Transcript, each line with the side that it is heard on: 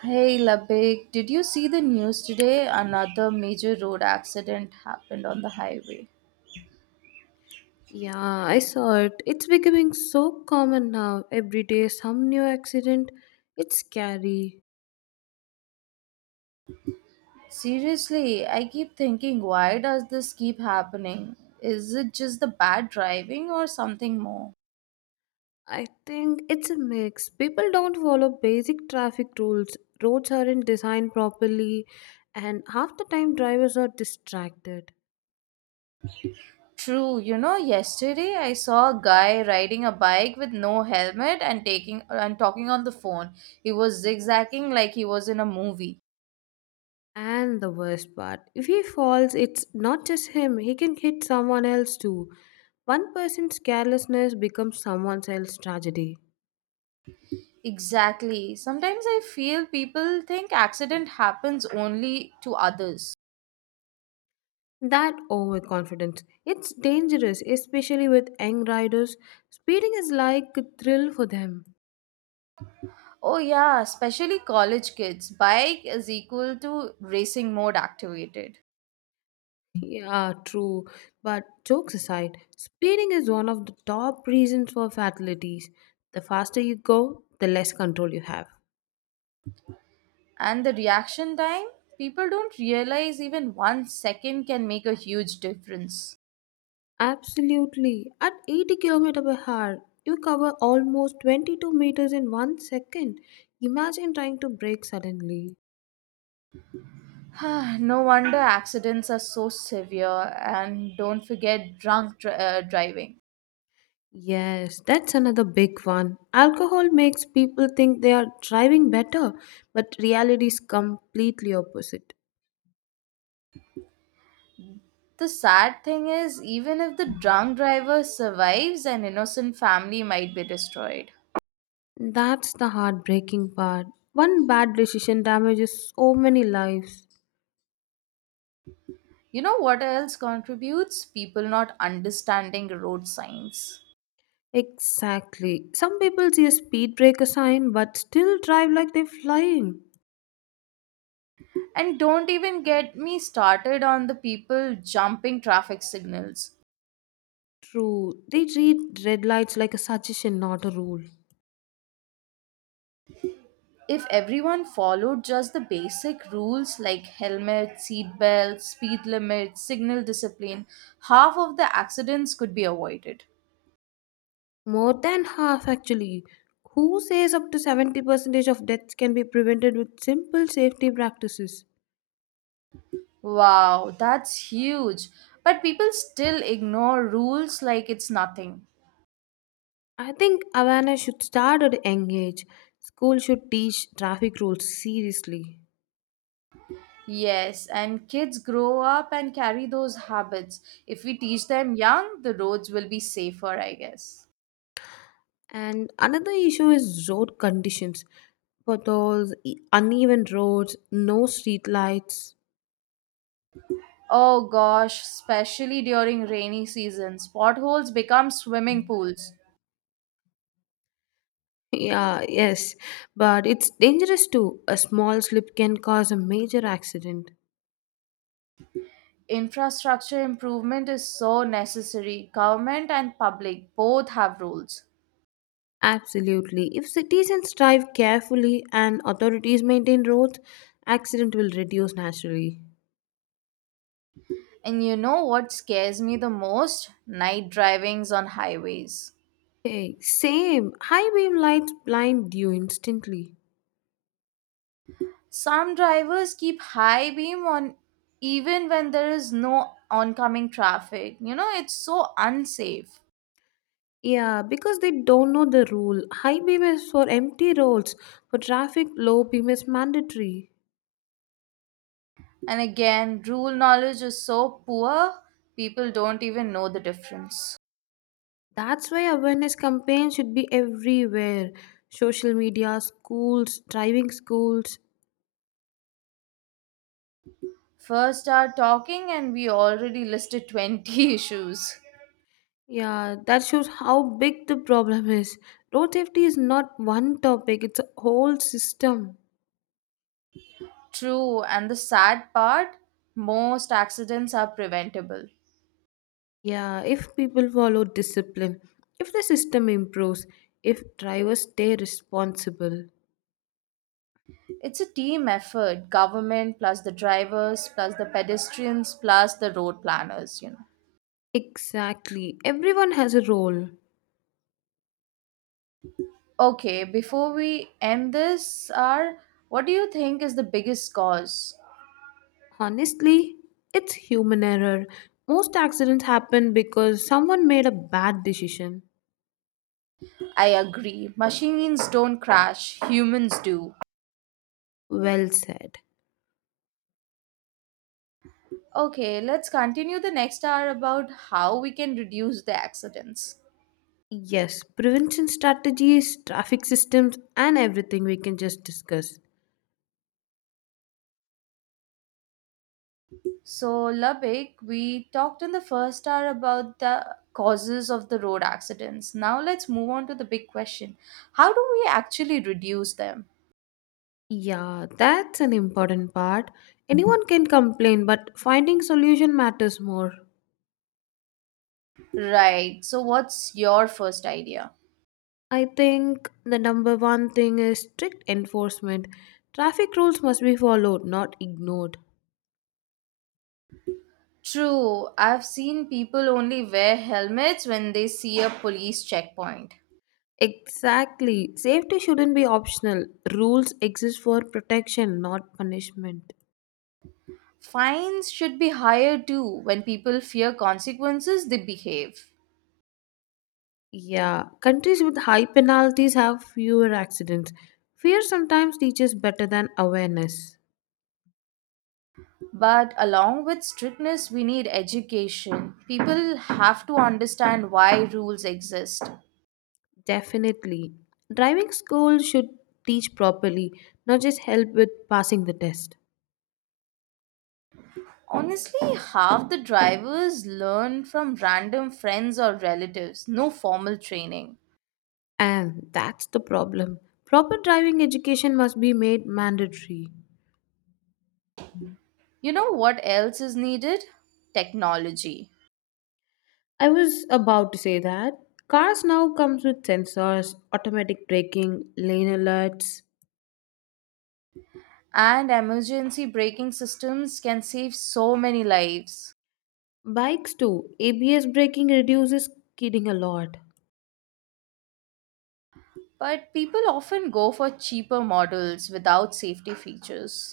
right: Hey Labik, did you see the news today? Another major road accident happened on the highway.
left: Yeah, I saw it. It's becoming so common now. Every day, some new accident. It's scary.
right: Seriously, I keep thinking, why does this keep happening? Is it just the bad driving or something more?
left: I think it's a mix. People don't follow basic traffic rules, roads aren't designed properly, and half the time, drivers are distracted.
right: True, you know, yesterday I saw a guy riding a bike with no helmet and taking and talking on the phone. He was zigzagging like he was in a movie.
left: And the worst part if he falls, it's not just him, he can hit someone else too. One person's carelessness becomes someone else's tragedy.
right: Exactly. Sometimes I feel people think accident happens only to others.
left: That overconfidence. It's dangerous, especially with young riders. Speeding is like a thrill for them.
right: Oh yeah, especially college kids. Bike is equal to racing mode activated.
left: Yeah, true. But jokes aside, speeding is one of the top reasons for fatalities. The faster you go, the less control you have.
right: And the reaction time? People don't realize even 1 second can make a huge difference.
left: Absolutely. At 80 kilometers per hour, you cover almost 22 meters in 1 second. Imagine trying to brake suddenly.
right: No wonder accidents are so severe, and don't forget drunk driving.
left: Yes, that's another big one. Alcohol makes people think they are driving better, but reality is completely opposite.
right: The sad thing is, even if the drunk driver survives, an innocent family might be destroyed.
left: That's the heartbreaking part. One bad decision damages so many lives.
right: You know what else contributes? People not understanding road signs.
left: Exactly. Some people see a speed breaker sign but still drive like they're flying.
right: And don't even get me started on the people jumping traffic signals.
left: True. They treat red lights like a suggestion, not a rule.
right: If everyone followed just the basic rules like helmet, seat belt, speed limit, signal discipline, half of the accidents could be avoided.
left: More than half, actually. Who says up to 70% of deaths can be prevented with simple safety practices?
right: Wow, that's huge. But people still ignore rules like it's nothing.
left: I think awareness should start at a young age. School should teach traffic rules seriously.
right: Yes, and kids grow up and carry those habits. If we teach them young, the roads will be safer, I guess.
left: And another issue is road conditions. Potholes, uneven roads, no street lights.
right: Oh gosh, especially during rainy seasons, potholes become swimming pools.
left: Yeah, yes, but it's dangerous too. A small slip can cause a major accident.
right: Infrastructure improvement is so necessary. Government and public both have rules.
left: Absolutely. If citizens drive carefully and authorities maintain roads, accident will reduce naturally.
right: And you know what scares me the most? Night drivings on highways.
left: Hey, same. High beam lights blind you instantly.
right: Some drivers keep high beam on even when there is no oncoming traffic. You know, it's so unsafe.
left: Yeah, because they don't know the rule. High beam is for empty roads. For traffic, low beam is mandatory.
right: And again, rule knowledge is so poor, people don't even know the difference.
left: That's why awareness campaigns should be everywhere. Social media, schools, driving schools.
right: First hour talking, and we already listed 20 issues.
left: Yeah, that shows how big the problem is. Road safety is not one topic, it's a whole system.
right: True, and the sad part most accidents are preventable.
left: Yeah, if people follow discipline, if the system improves, if drivers stay responsible.
right: It's a team effort government plus the drivers, plus the pedestrians, plus the road planners, you know.
left: Exactly, everyone has a role.
right: Okay, before we end this, R, what do you think is the biggest cause?
left: Honestly, it's human error. Most accidents happen because someone made a bad decision.
right: I agree. Machines don't crash, humans do.
left: Well said.
right: Okay, let's continue the next hour about how we can reduce the accidents.
left: Yes, prevention strategies, traffic systems, and everything we can just discuss.
right: So, Labik, we talked in the first hour about the causes of the road accidents. Now, let's move on to the big question. How do we actually reduce them?
left: Yeah, that's an important part. Anyone can complain, but finding solution matters more.
right: Right. So, what's your first idea?
left: I think the number one thing is strict enforcement. Traffic rules must be followed, not ignored.
right: True. I've seen people only wear helmets when they see a police checkpoint.
left: Exactly. Safety shouldn't be optional. Rules exist for protection, not punishment.
right: Fines should be higher too. When people fear consequences, they behave.
left: Yeah, countries with high penalties have fewer accidents. Fear sometimes teaches better than awareness.
right: But along with strictness, we need education. People have to understand why rules exist.
left: Definitely. Driving school should teach properly, not just help with passing the test.
right: Honestly, half the drivers learn from random friends or relatives, no formal training.
left: And that's the problem. Proper driving education must be made mandatory.
right: You know what else is needed? Technology.
left: I was about to say that. Cars now comes with sensors, automatic braking, lane alerts.
right: And emergency braking systems can save so many lives.
left: Bikes too. ABS braking reduces skidding a lot.
right: But people often go for cheaper models without safety features.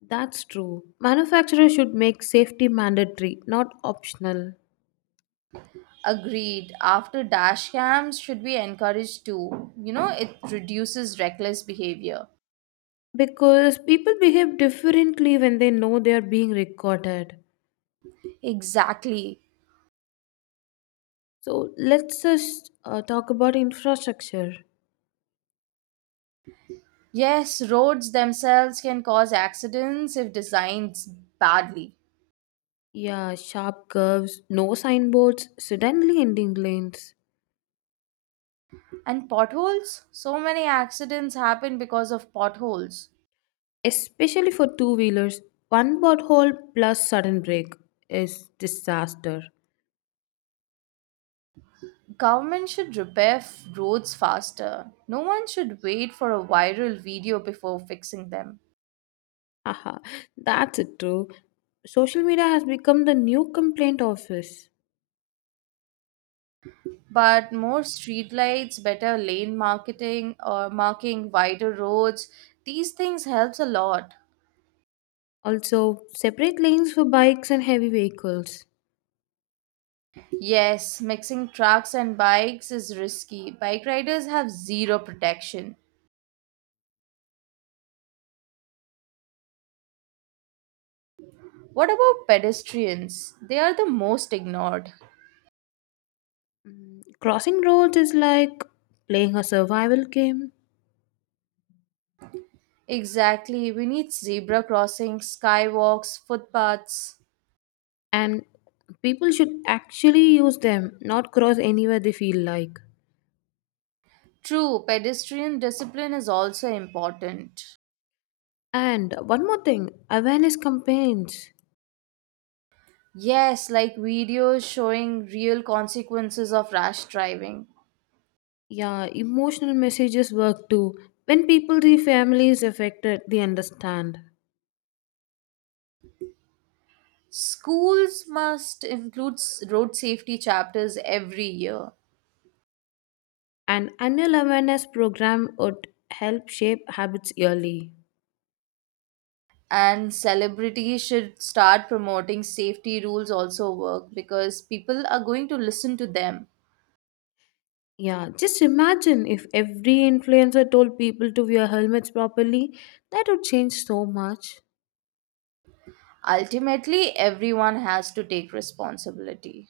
left: That's true. Manufacturers should make safety mandatory, not optional.
right: Agreed. After dash cams should be encouraged too. You know, it reduces reckless behavior.
left: Because people behave differently when they know they are being recorded.
right: Exactly.
left: So let's just talk about infrastructure.
right: Yes, roads themselves can cause accidents if designed badly.
left: Yeah, sharp curves, no signboards, suddenly ending lanes.
right: And potholes? So many accidents happen because of potholes.
left: Especially for two wheelers, one pothole plus sudden break is disaster.
right: Government should repair roads faster. No one should wait for a viral video before fixing them.
left: Haha, that's it too. Social media has become the new complaint office.
right: But more streetlights, better lane marketing or marking wider roads, these things helps a lot.
left: Also, separate lanes for bikes and heavy vehicles.
right: Yes, mixing trucks and bikes is risky. Bike riders have zero protection. What about pedestrians? They are the most ignored.
left: Crossing roads is like playing a survival game,
right: Exactly, we need zebra crossings, skywalks, footpaths.
left: and people should actually use them, not cross anywhere they feel like.
right: True, pedestrian discipline is also important.
left: And one more thing awareness campaigns.
right: Yes, like videos showing real consequences of rash driving.
left: Yeah, emotional messages work too. When people see families affected, they understand.
right: Schools must include road safety chapters every year,
left: An annual awareness program would help shape habits yearly.
right: and celebrities should start promoting safety rules also work because people are going to listen to them.
left: Yeah, just imagine if every influencer told people to wear helmets properly, that would change so much.
right: Ultimately, everyone has to take responsibility.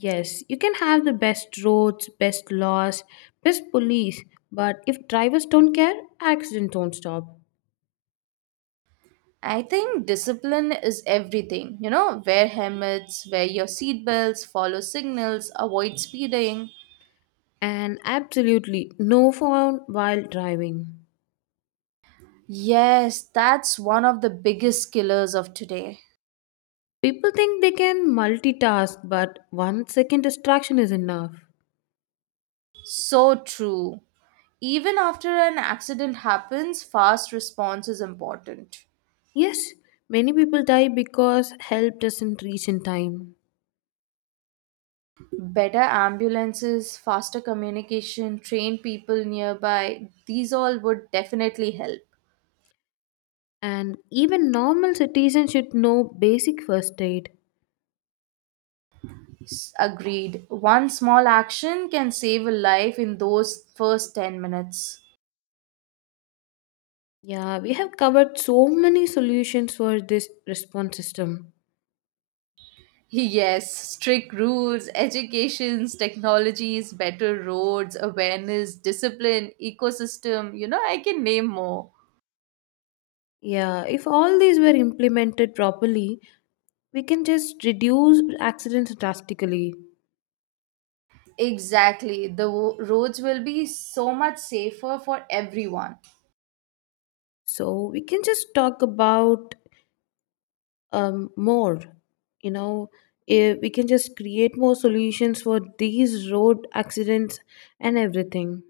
left: Yes, you can have the best roads, best laws, best police, but if drivers don't care, accidents don't stop.
right: I think discipline is everything. You know, wear helmets, wear your seatbelts, follow signals, avoid speeding.
left: And absolutely no phone while driving.
right: Yes, that's one of the biggest killers of today.
left: People think they can multitask, but 1 second distraction is enough.
right: So true. Even after an accident happens, fast response is important.
left: Yes, many people die because help doesn't reach in time.
right: Better ambulances, faster communication, trained people nearby, these all would definitely help.
left: And even normal citizens should know basic first aid.
right: Agreed. One small action can save a life in those first 10 minutes.
left: Yeah, we have covered so many solutions for this response system.
right: Yes, strict rules, educations, technologies, better roads, awareness, discipline, ecosystem, you know, I can name more.
left: Yeah, if all these were implemented properly, we can just reduce accidents drastically.
right: Exactly. The roads will be so much safer for everyone.
left: So we can just talk about more, you know, we can just create more solutions for these road accidents and everything.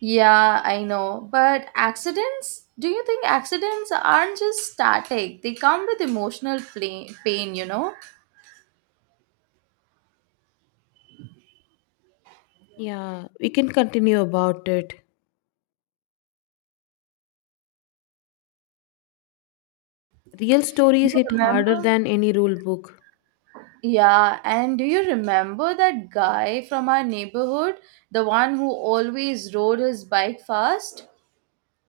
right: Yeah, I know. But accidents? Do you think accidents aren't just static? They come with emotional pain, you know?
left: Yeah, we can continue about it. Real stories
right: You
left: hit harder
right: remember?
left: than any rule book.
right: Yeah, and do you remember that guy from our neighborhood? The one who always rode his bike fast?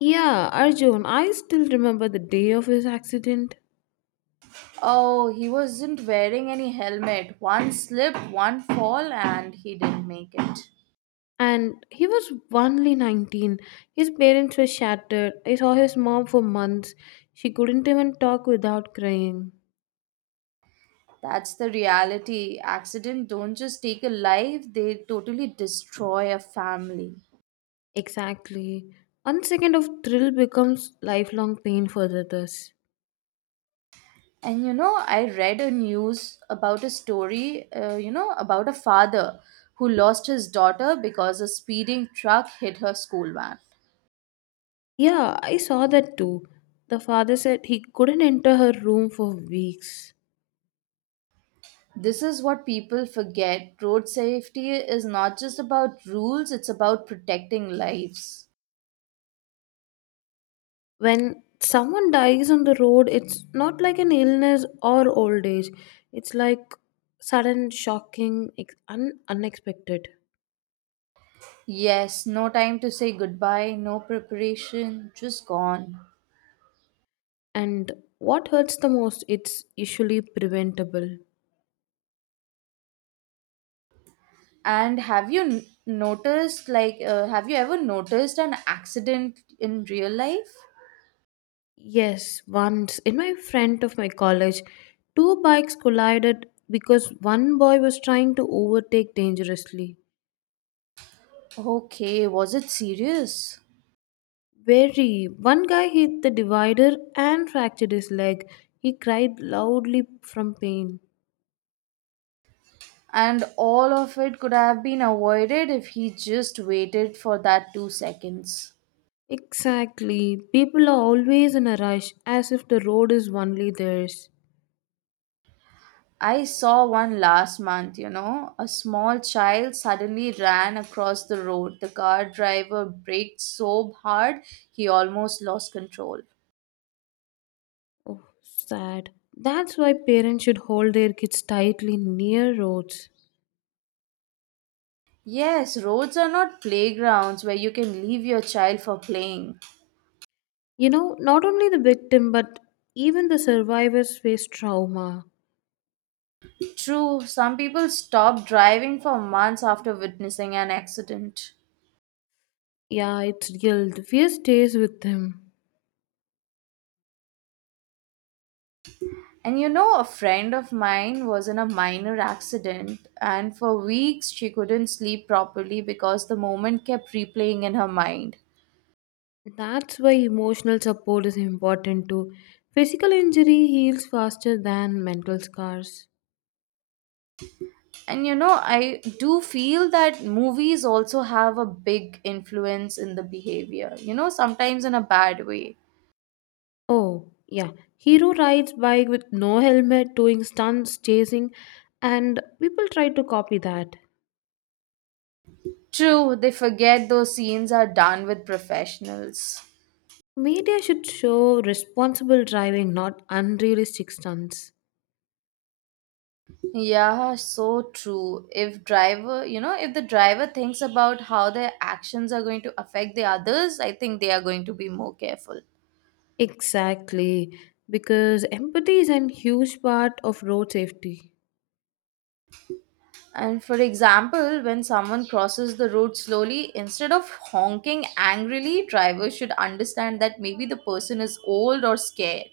left: Yeah, Arjun, I still remember the day of his accident.
right: Oh, he wasn't wearing any helmet. One slip, one fall, and he didn't make it.
left: And he was only 19. His parents were shattered. I saw his mom for months. She couldn't even talk without crying.
right: That's the reality. Accident don't just take a life, they totally destroy a family.
left: Exactly, 1 second of thrill becomes lifelong pain for others.
right: And you know, I read a news about a story, about a father who lost his daughter because a speeding truck hit her school van.
left: Yeah, I saw that too. The father said he couldn't enter her room for weeks.
right: This is what people forget. Road safety is not just about rules, it's about protecting lives.
left: When someone dies on the road, it's not like an illness or old age, it's like sudden, shocking, unexpected.
right: Yes, no time to say goodbye, no preparation, just gone.
left: And what hurts the most, it's usually preventable.
right: And have you ever noticed an accident in real life?
left: Yes, once in my friend of my college, two bikes collided because one boy was trying to overtake dangerously.
right: Okay, was it serious?
left: Very. One guy hit the divider and fractured his leg. He cried loudly from pain.
right: And all of it could have been avoided if he just waited for that 2 seconds.
left: Exactly. People are always in a rush as if the road is only theirs.
right: I saw one last month, you know. A small child suddenly ran across the road. The car driver braked so hard he almost lost control.
left: Oh, sad. That's why parents should hold their kids tightly near roads.
right: Yes, roads are not playgrounds where you can leave your child for playing.
left: You know, not only the victim, but even the survivors face trauma.
right: True, some people stop driving for months after witnessing an accident.
left: Yeah, it's guilt. Fear stays with them.
right: And you know, a friend of mine was in a minor accident, and for weeks she couldn't sleep properly because the moment kept replaying in her mind.
left: That's why emotional support is important too. Physical injury heals faster than mental scars.
right: And you know, I do feel that movies also have a big influence in the behavior, you know, sometimes in a bad way.
left: Oh, yeah. Hero rides bike with no helmet, doing stunts, chasing, and people try to copy that.
right: True, they forget those scenes are done with professionals.
left: Media should show responsible driving, not unrealistic stunts.
right: Yeah, so true. If driver, you know, if the driver thinks about how their actions are going to affect the others, I think they are going to be more careful.
left: Exactly, because empathy is a huge part of road safety.
right: And for example, when someone crosses the road slowly, instead of honking angrily, drivers should understand that maybe the person is old or scared.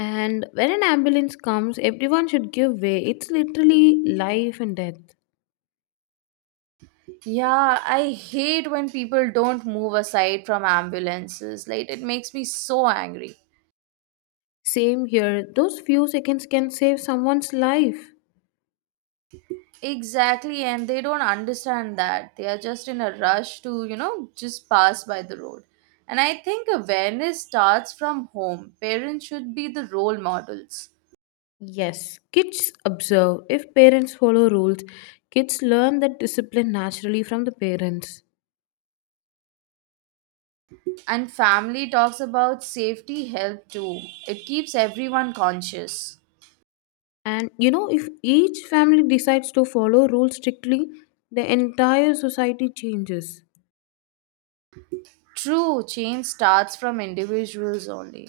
left: And when an ambulance comes, everyone should give way. It's literally life and death.
right: Yeah, I hate when people don't move aside from ambulances. Like it makes me so angry.
left: Same here, those few seconds can save someone's life.
right: Exactly, and they don't understand that. They are just in a rush to, you know, just pass by the road. And I think awareness starts from home. Parents should be the role models.
left: Yes, kids observe. If parents follow rules, kids learn that discipline naturally from the parents.
right: And family talks about safety help too. It keeps everyone conscious.
left: And you know, if each family decides to follow rules strictly, the entire society changes.
right: True, change starts from individuals only.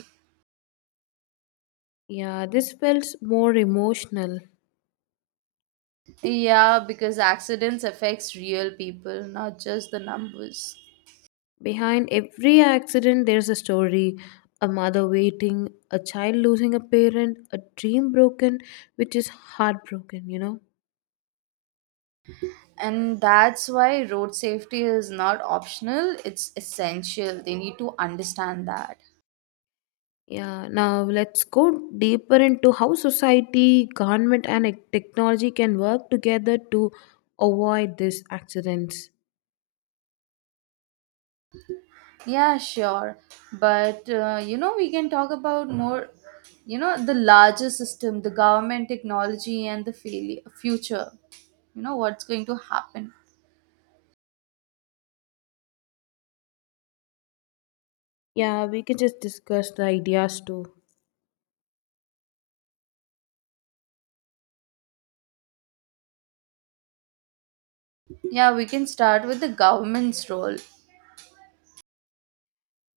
left: Yeah, this felt more emotional.
right: Yeah, because accidents affects real people, not just the numbers.
left: Behind every accident, there's a story, a mother waiting, a child losing a parent, a dream broken, which is heartbroken, you know?
right: And that's why road safety is not optional, it's essential. They need to understand that.
left: Yeah, now let's go deeper into how society, government, and technology can work together to avoid these accidents.
right: Yeah, sure, but you know, we can talk about more, you know, the larger system, the government, technology, and the future. You know what's going to happen.
left: Yeah, we can just discuss the ideas too.
right: Yeah, we can start with the government's role.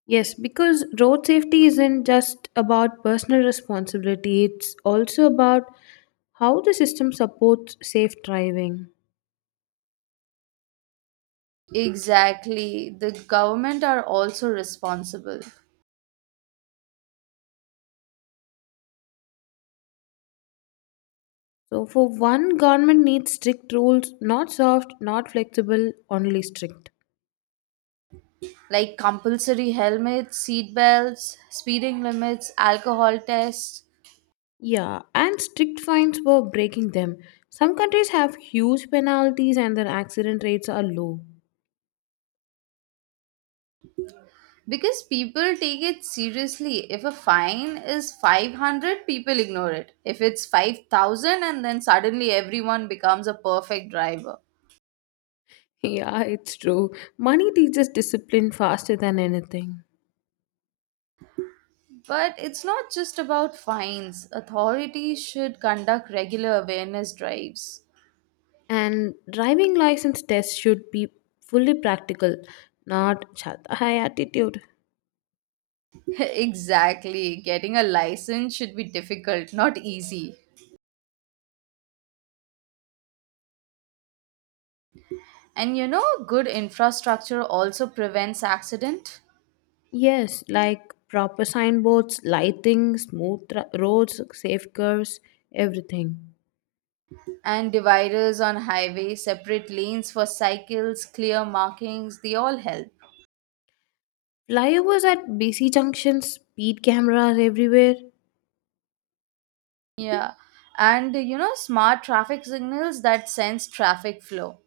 left: Yes, because road safety isn't just about personal responsibility, it's also about how the system supports safe driving.
right: Exactly, the government are also responsible.
left: So, for one, government needs strict rules, not soft, not flexible, only strict.
right: Like compulsory helmets, seat belts, speeding limits, alcohol tests.
left: Yeah, and strict fines for breaking them. Some countries have huge penalties and their accident rates are low.
right: Because people take it seriously. If a fine is 500, people ignore it. If it's 5,000, and then suddenly everyone becomes a perfect driver.
left: Yeah, it's true. Money teaches discipline faster than anything.
right: But it's not just about fines. Authorities should conduct regular awareness drives.
left: And driving license tests should be fully practical, not chat high attitude.
right: Exactly. Getting a license should be difficult, not easy. And you know, good infrastructure also prevents accident.
left: Yes, like proper signboards, lighting, smooth roads, safe curves, everything.
right: And dividers on highways, separate lanes for cycles, clear markings, they all help.
left: Flyovers at busy junctions, speed cameras everywhere.
right: Yeah. And you know, smart traffic signals that sense traffic flow.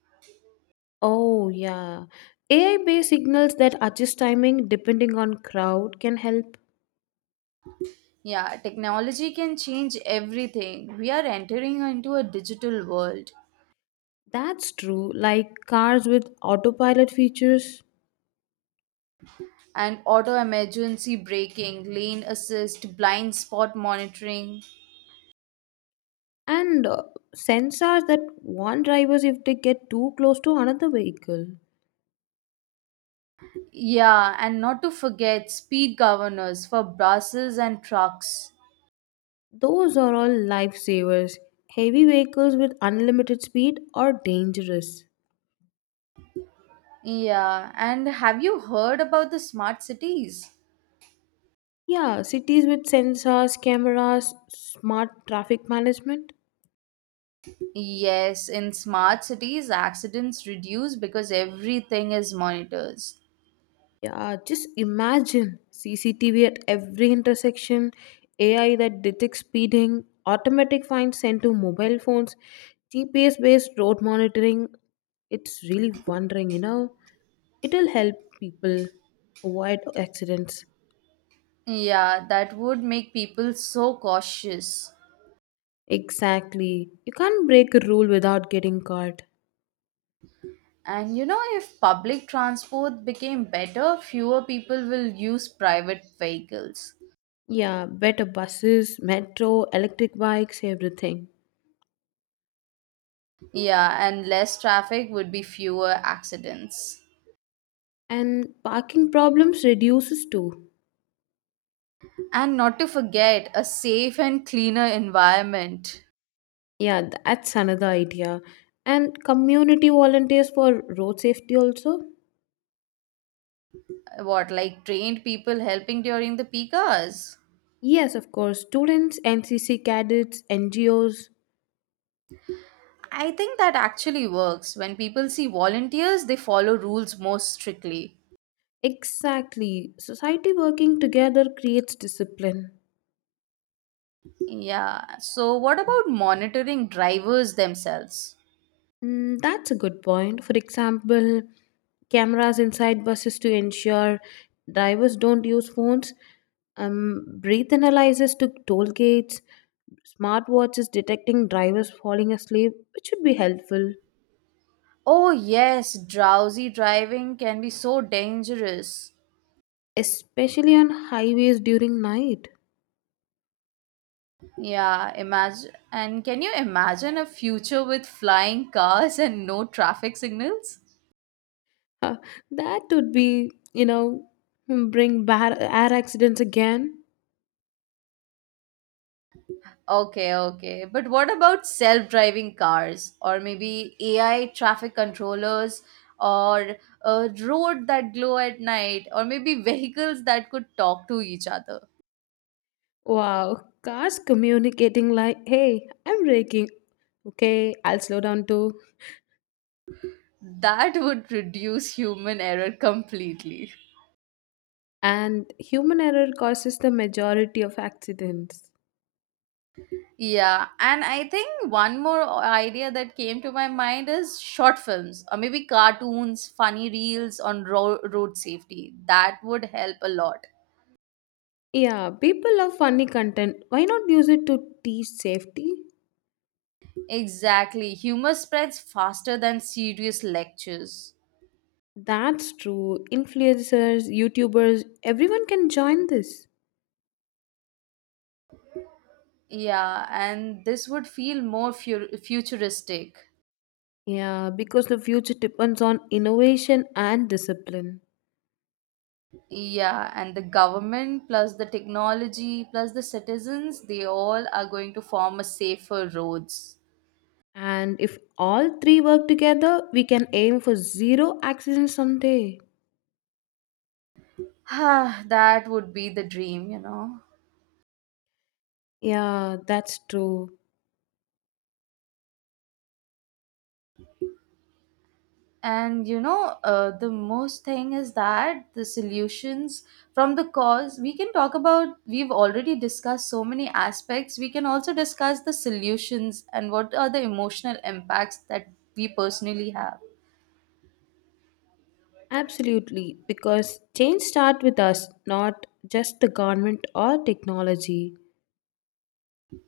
left: Oh, yeah. AI based signals that adjust timing depending on crowd can help.
right: Yeah, technology can change everything. We are entering into a digital world.
left: That's true, like cars with autopilot features
right: And auto emergency braking, lane assist, blind spot monitoring.
left: and sensors that warn drivers if they get too close to another vehicle.
right: Yeah, and not to forget speed governors for buses and trucks.
left: Those are all lifesavers. Heavy vehicles with unlimited speed are dangerous.
right: Yeah, and have you heard about the smart cities?
left: Yeah, cities with sensors, cameras, smart traffic management.
right: Yes, in smart cities, accidents reduce because everything is monitors.
left: Yeah, just imagine CCTV at every intersection, AI that detects speeding, automatic fines sent to mobile phones, GPS based road monitoring. It's really wondering, you know. It'll help people avoid accidents.
right: Yeah, that would make people so cautious.
left: Exactly. You can't break a rule without getting caught.
right: And you know, if public transport became better, fewer people will use private vehicles.
left: Yeah, better buses, metro, electric bikes, everything.
right: Yeah, and less traffic would be fewer accidents.
left: And parking problems reduces too.
right: And not to forget, a safe and cleaner environment.
left: Yeah, that's another idea. And community volunteers for road safety also?
right: What, like trained people helping during the peak hours?
left: Yes, of course. Students, NCC cadets, NGOs.
right: I think that actually works. When people see volunteers, they follow rules more strictly.
left: Exactly. Society working together creates discipline.
right: Yeah. So, what about monitoring drivers themselves?
left: Mm, that's a good point. For example, cameras inside buses to ensure drivers don't use phones, breath analysis to toll gates, smartwatches detecting drivers falling asleep, which would be helpful,
right: Oh, yes, drowsy driving can be so dangerous.
left: especially on highways during night.
right: Yeah, imagine. And can you imagine a future with flying cars and no traffic signals?
left: Uh, that would be, you know, bring bad air accidents again.
right: Okay, okay. But what about self-driving cars or maybe AI traffic controllers or a road that glow at night or maybe vehicles that could talk to each other?
left: Wow, cars communicating like, hey, I'm braking. Okay, I'll slow down too.
right: That would reduce human error completely.
left: And human error causes the majority of accidents.
right: Yeah, and I think one more idea that came to my mind is short films or maybe cartoons, funny reels on road safety. That would help a lot.
left: Yeah, people love funny content. Why not use it to teach safety?
right: Exactly. Humor spreads faster than serious lectures.
left: That's true. Influencers, YouTubers, everyone can join this.
right: Yeah, and this would feel more futuristic.
left: Yeah, because the future depends on innovation and discipline.
right: Yeah, and the government plus the technology plus the citizens, they all are going to form a safer roads.
left: And if all three work together, we can aim for zero accidents someday.
right: That would be the dream, you know.
left: Yeah, that's true.
right: And you know, the most thing is that the solutions from the cause we can talk about. We've already discussed so many aspects. We can also discuss the solutions and what are the emotional impacts that we personally have.
left: Absolutely, because change starts with us, not just the government or technology.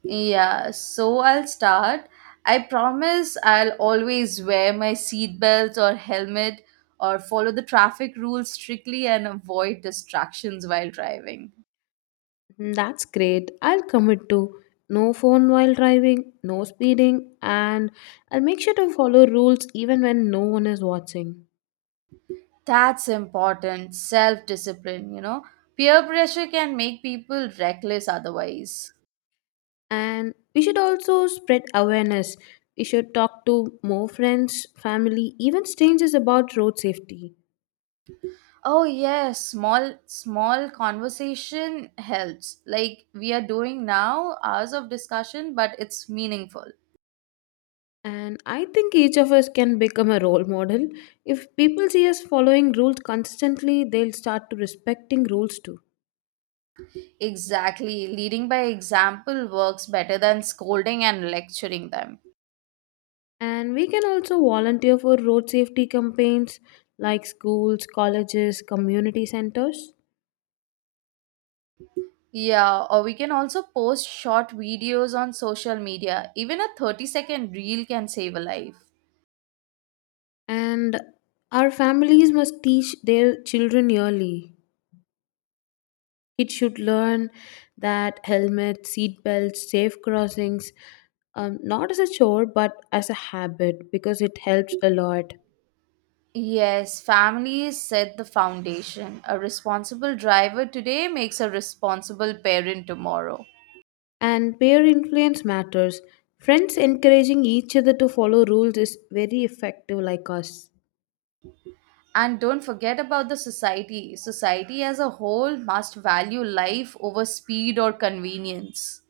right: Yeah, so I'll start. I promise I'll always wear my seatbelt or helmet or follow the traffic rules strictly and avoid distractions while driving.
left: Mm, that's great. I'll commit to no phone while driving, no speeding, and I'll make sure to follow rules even when no one is watching.
right: That's important. Self discipline, you know. Peer pressure can make people reckless otherwise.
left: And we should also spread awareness. We should talk to more friends, family, even strangers about road safety.
right: Oh yes, small small conversation helps. Like we are doing now, hours of discussion, but it's meaningful.
left: And I think each of us can become a role model. If people see us following rules consistently, they'll start to respecting rules too.
right: Exactly. Leading by example works better than scolding and lecturing them.
left: And we can also volunteer for road safety campaigns like schools, colleges, community centers.
right: Yeah, or we can also post short videos on social media. Even a 30-second reel can save a life.
left: And our families must teach their children early. Kids should learn that helmets, seat belts, safe crossings, not as a chore but as a habit because it helps a lot.
right: Yes, families set the foundation. A responsible driver today makes a responsible parent tomorrow.
left: And peer influence matters. Friends encouraging each other to follow rules is very effective, like us.
right: And don't forget about the society. Society as a whole must value life over speed or convenience.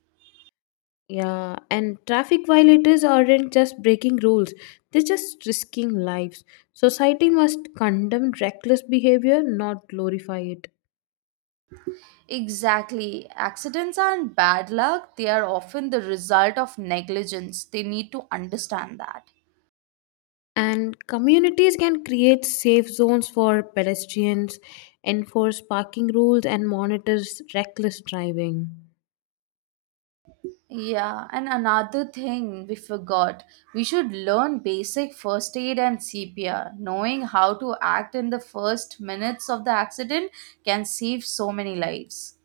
left: Yeah, and traffic violators aren't just breaking rules, they're just risking lives. Society must condemn reckless behavior, not glorify it.
right: Exactly. Accidents aren't bad luck, they are often the result of negligence. They need to understand that.
left: And communities can create safe zones for pedestrians, enforce parking rules, and monitor reckless driving.
right: Yeah, and another thing we forgot, we should learn basic first aid and CPR. Knowing how to act in the first minutes of the accident can save so many lives.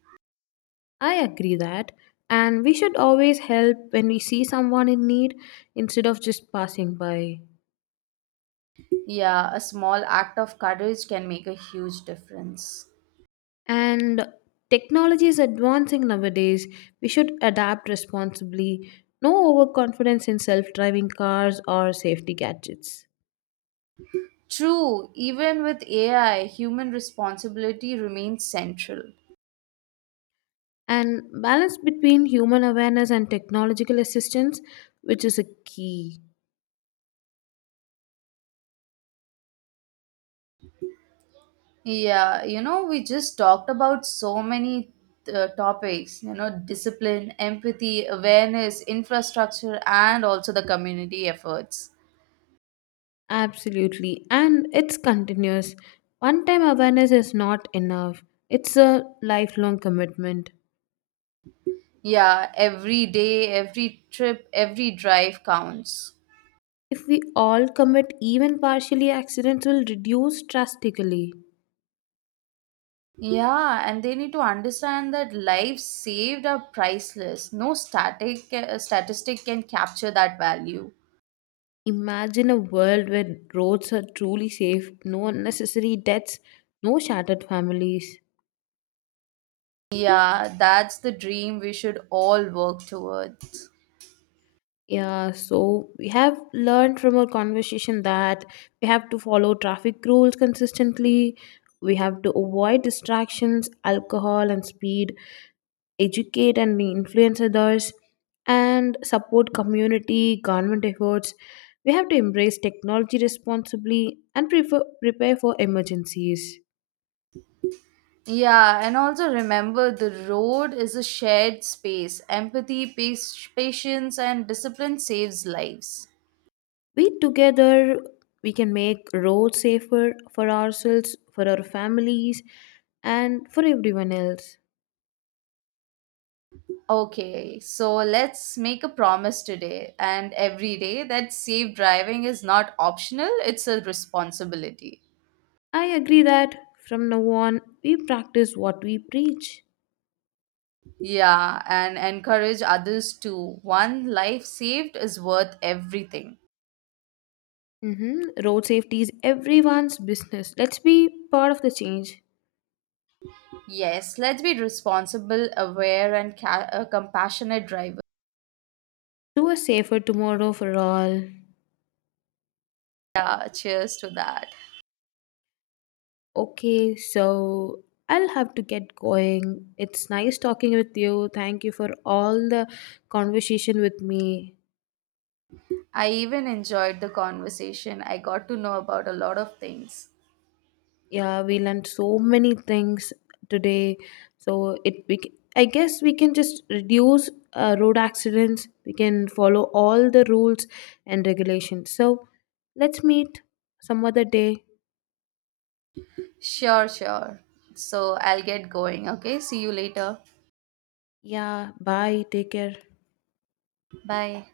left: I agree that. And we should always help when we see someone in need instead of just passing by.
right: Yeah, a small act of courage can make a huge difference.
left: And technology is advancing nowadays. We should adapt responsibly. No overconfidence in self driving cars or safety gadgets.
right: True, even with AI, human responsibility remains central.
left: And balance between human awareness and technological assistance, which is a key.
right: Yeah, you know, we just talked about so many topics, you know, discipline, empathy, awareness, infrastructure, and also the community efforts.
left: Absolutely. And it's continuous. One time awareness is not enough, it's a lifelong commitment.
right: Yeah, every day, every trip, every drive counts.
left: If we all commit even partially, accidents will reduce drastically.
right: Yeah, and they need to understand that lives saved are priceless. No static statistic can capture that value.
left: Imagine a world where roads are truly safe, no unnecessary deaths, no shattered families.
right: Yeah, that's the dream we should all work towards.
left: Yeah, so we have learned from our conversation that we have to follow traffic rules consistently, we have to avoid distractions, alcohol, and speed, educate and influence others, and support community government efforts. We have to embrace technology responsibly and prepare for emergencies.
right: Yeah, and also remember the road is a shared space. Empathy, patience, and discipline saves lives.
left: We together, we can make roads safer for ourselves, for our families, and for everyone else.
right: Okay, so let's make a promise today and every day that safe driving is not optional, it's a responsibility.
left: I agree that. From now on we practice what we preach.
right: Yeah, and encourage others too. One life saved is worth everything.
left: Hmm. Road safety is everyone's business. Let's be part of the change.
right: Yes, let's be responsible, aware, and compassionate drivers.
left: Do a safer tomorrow for all.
right: Yeah, cheers to that.
left: Okay, so I'll have to get going. It's nice talking with you. Thank you for all the conversation with me.
right: I even enjoyed the conversation. I got to know about a lot of things.
left: Yeah, we learned so many things today. So I guess we can just reduce road accidents. We can follow all the rules and regulations. So let's meet some other day.
right: Sure, sure. So I'll get going. Okay, see you later.
left: Yeah, bye. Take care.
right: Bye.